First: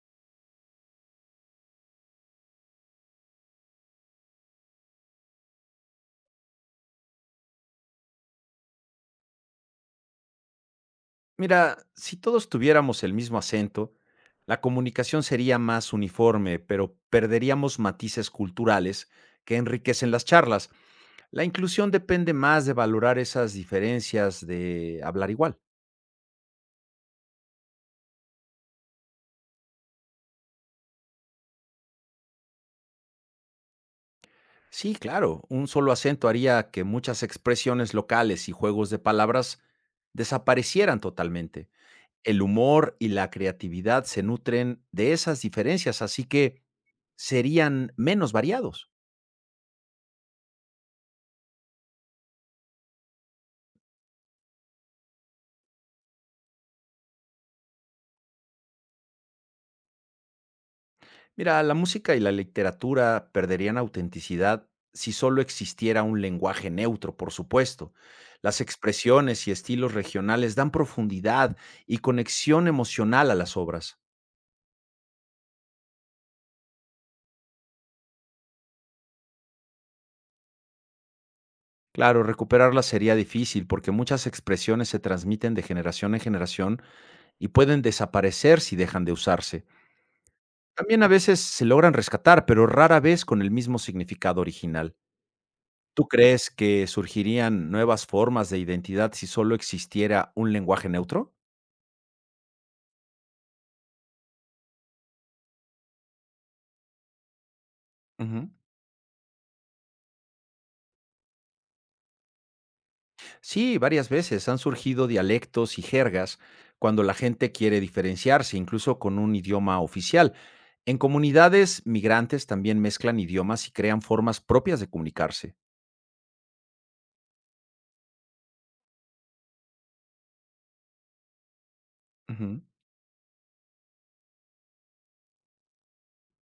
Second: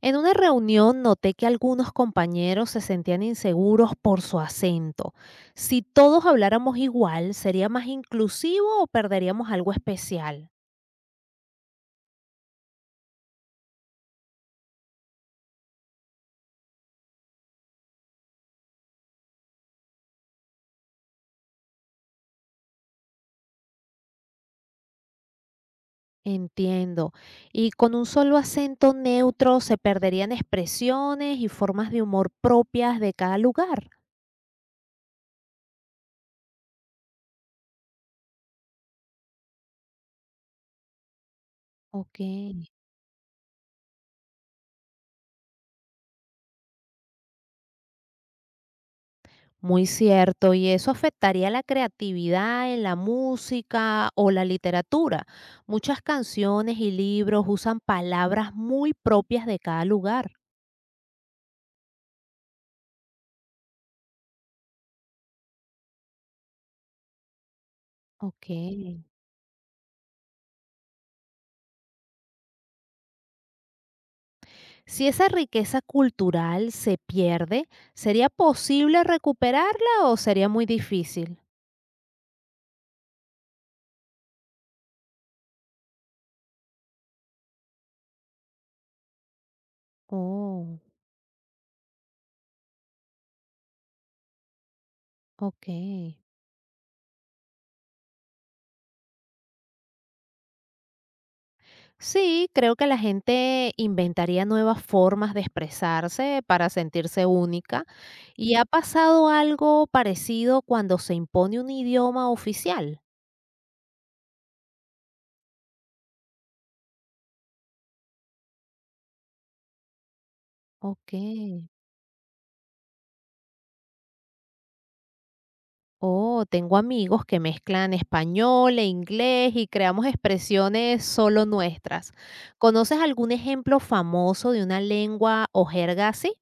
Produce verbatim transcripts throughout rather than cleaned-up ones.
En una reunión noté que algunos compañeros se sentían inseguros por su acento. Si todos habláramos igual, ¿sería más inclusivo o perderíamos algo especial? Mira, si todos tuviéramos el mismo acento, la comunicación sería más uniforme, pero perderíamos matices culturales que enriquecen las charlas. La inclusión depende más de valorar esas diferencias de hablar igual. Entiendo. Y con un solo acento neutro se perderían expresiones y formas de humor propias de cada lugar. Sí, claro, un solo acento haría que muchas expresiones locales y juegos de palabras desaparecieran totalmente. Ok. El humor y la creatividad se nutren de esas diferencias, así que serían menos variados. Muy cierto, y eso afectaría la creatividad en la música o la literatura. Muchas canciones y libros usan palabras muy propias de cada lugar. Mira, la música y la literatura perderían autenticidad si solo existiera un lenguaje neutro, por supuesto. Ok. Las expresiones y estilos regionales dan profundidad y conexión emocional a las obras. Si esa riqueza cultural se pierde, ¿sería posible recuperarla o sería muy difícil? Claro, recuperarlas sería difícil porque muchas expresiones se transmiten de generación en generación y pueden desaparecer si dejan de usarse. Oh, También a veces se logran rescatar, pero rara vez con el mismo significado original. ok. ¿Tú crees que surgirían nuevas formas de identidad si solo existiera un lenguaje neutro? Sí, creo que la gente inventaría nuevas formas de expresarse para sentirse única. Ujú. ¿Y ha pasado algo parecido cuando se impone un idioma oficial? Sí, varias veces han surgido dialectos y jergas cuando la gente quiere diferenciarse, incluso con un idioma oficial. En Ok. comunidades migrantes también mezclan idiomas y crean formas propias de comunicarse. Oh, tengo amigos que mezclan español e inglés y creamos expresiones solo nuestras. Ujú. ¿Conoces algún ejemplo famoso de una lengua o jerga así?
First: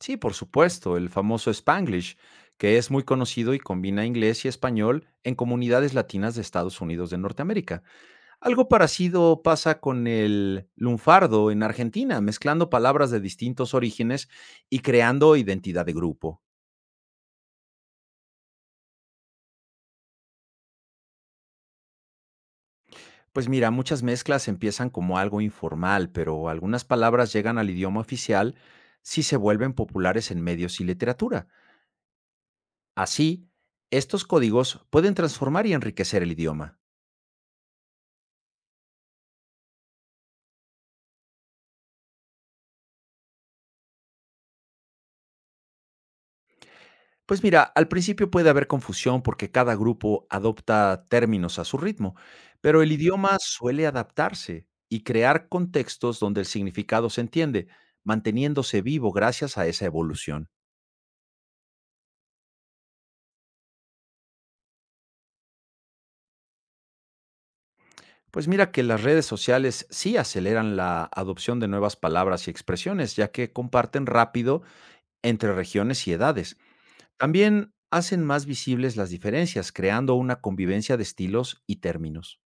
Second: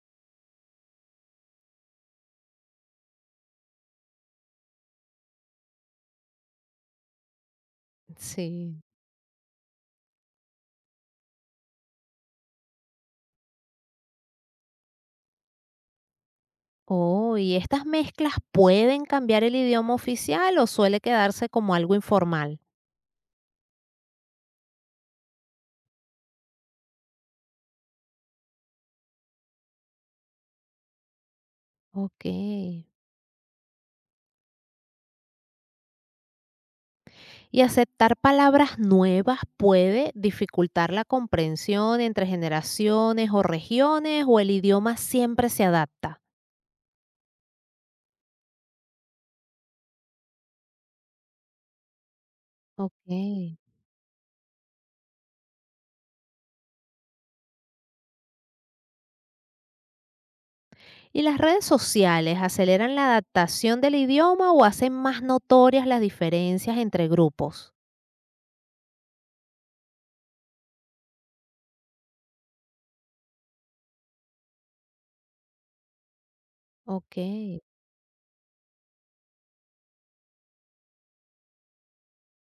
Sí, por supuesto, el famoso Spanglish, que es muy conocido y combina inglés y español en comunidades latinas de Estados Unidos de Norteamérica. Algo Sí. parecido pasa con el lunfardo en Argentina, mezclando palabras de distintos orígenes y creando identidad de grupo. Oh, ¿y estas mezclas pueden cambiar el idioma oficial o suele quedarse como algo informal? Pues mira, muchas mezclas empiezan como algo informal, pero algunas palabras llegan al idioma oficial si se vuelven populares en medios y literatura. Okey. Así, estos códigos pueden transformar y enriquecer el idioma. ¿Y aceptar palabras nuevas puede dificultar la comprensión entre generaciones o regiones, o el idioma siempre se adapta? Pues mira, al principio puede haber confusión porque cada grupo adopta términos a su ritmo, pero el idioma Okey. suele adaptarse y crear contextos donde el significado se entiende, manteniéndose vivo gracias a esa evolución. ¿Y las redes sociales aceleran la adaptación del idioma o hacen más notorias las diferencias entre grupos? Pues mira que las redes sociales sí aceleran la adopción de nuevas palabras y expresiones, ya que comparten rápido entre regiones y edades. Okey. También hacen más visibles las diferencias, creando una convivencia de estilos y términos.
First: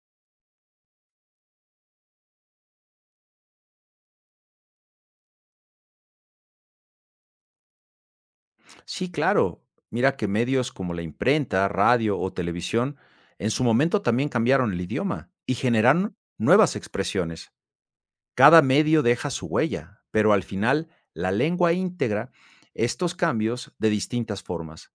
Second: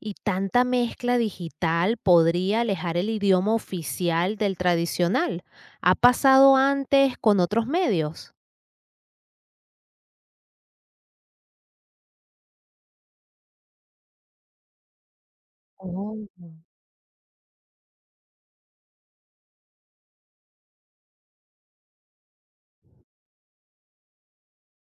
¿Y tanta mezcla digital podría alejar el idioma oficial del tradicional? ¿Ha pasado antes con otros medios? Sí, claro. Mira que medios como la imprenta, radio o televisión en su momento también cambiaron el idioma y generaron Oh, nuevas expresiones. Cada medio deja su huella, pero al final la lengua integra estos cambios de distintas formas.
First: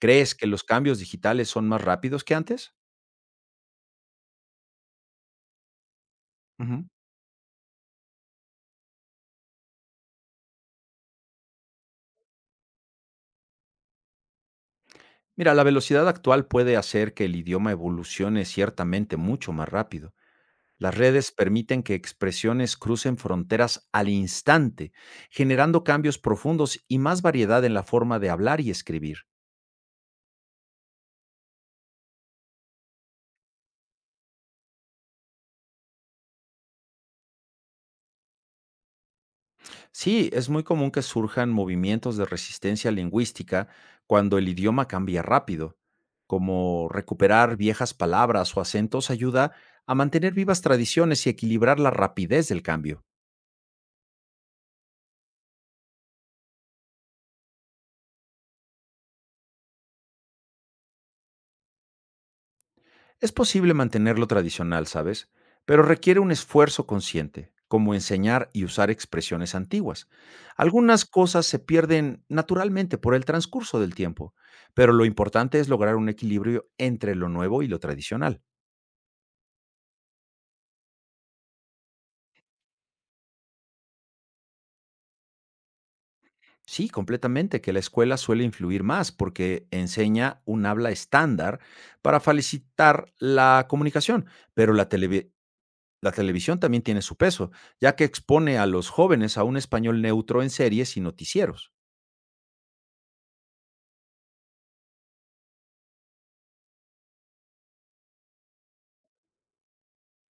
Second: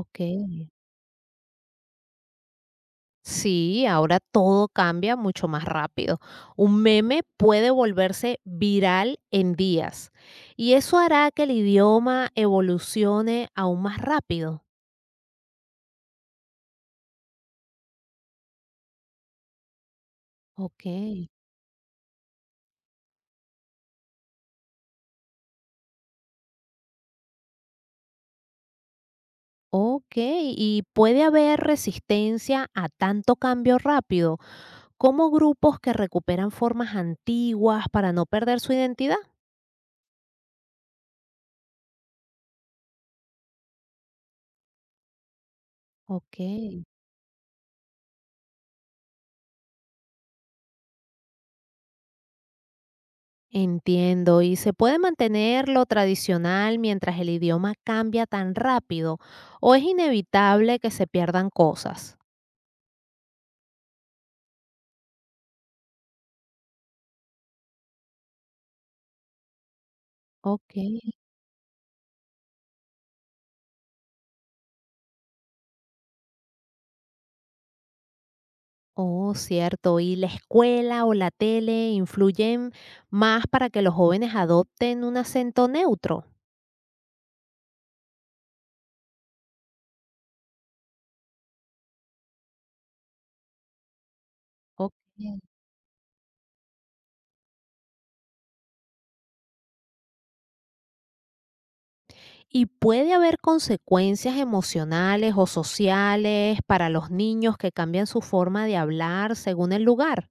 ¿Crees que los cambios digitales son más rápidos que antes? Sí, ahora todo cambia mucho más rápido. Un Ujú. meme puede volverse viral en días y eso hará que el idioma evolucione aún más rápido. Mira, la velocidad actual puede hacer que el idioma evolucione ciertamente mucho más rápido. Ok, Las redes permiten que expresiones crucen fronteras al instante, generando cambios profundos y más variedad en la forma de hablar y escribir. ok. Y puede haber resistencia a tanto cambio rápido, como grupos que recuperan formas antiguas para no perder su identidad. Sí, es muy común que surjan movimientos de resistencia lingüística cuando el idioma cambia rápido, Ok. como recuperar viejas palabras o acentos ayuda a mantener vivas tradiciones y equilibrar la rapidez del cambio. Entiendo. ¿Y se puede mantener lo tradicional mientras el idioma cambia tan rápido? ¿O es inevitable que se pierdan cosas? Es posible mantenerlo tradicional, ¿sabes? Pero requiere un esfuerzo consciente, como enseñar y usar expresiones antiguas. Ok, Algunas cosas se pierden naturalmente por el transcurso del tiempo, pero lo importante es lograr un equilibrio entre lo nuevo y lo tradicional. oh, cierto. ¿Y la escuela o la tele influyen más para que los jóvenes adopten un acento neutro? Sí, completamente, que la escuela suele influir más porque enseña un habla estándar para facilitar la comunicación, pero la, Ok. televi- La televisión también tiene su peso, ya que expone a los jóvenes a un español neutro en series y noticieros. ¿Y puede haber consecuencias emocionales o sociales para los niños que cambian su forma de hablar según el lugar?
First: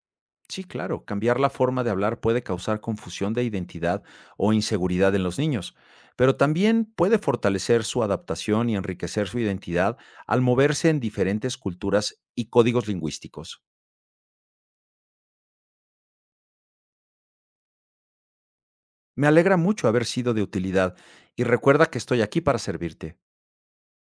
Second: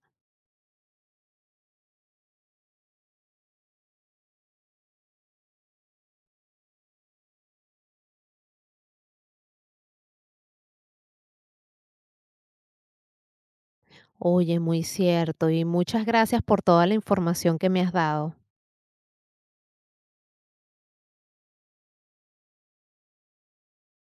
Sí, claro, cambiar la forma de hablar puede causar confusión de identidad o inseguridad en los niños, pero también puede fortalecer su adaptación y enriquecer su identidad al moverse en diferentes culturas y códigos lingüísticos. Oye, muy cierto y muchas gracias por toda la información que me has dado. Me alegra mucho haber sido de utilidad y recuerda que estoy aquí para servirte.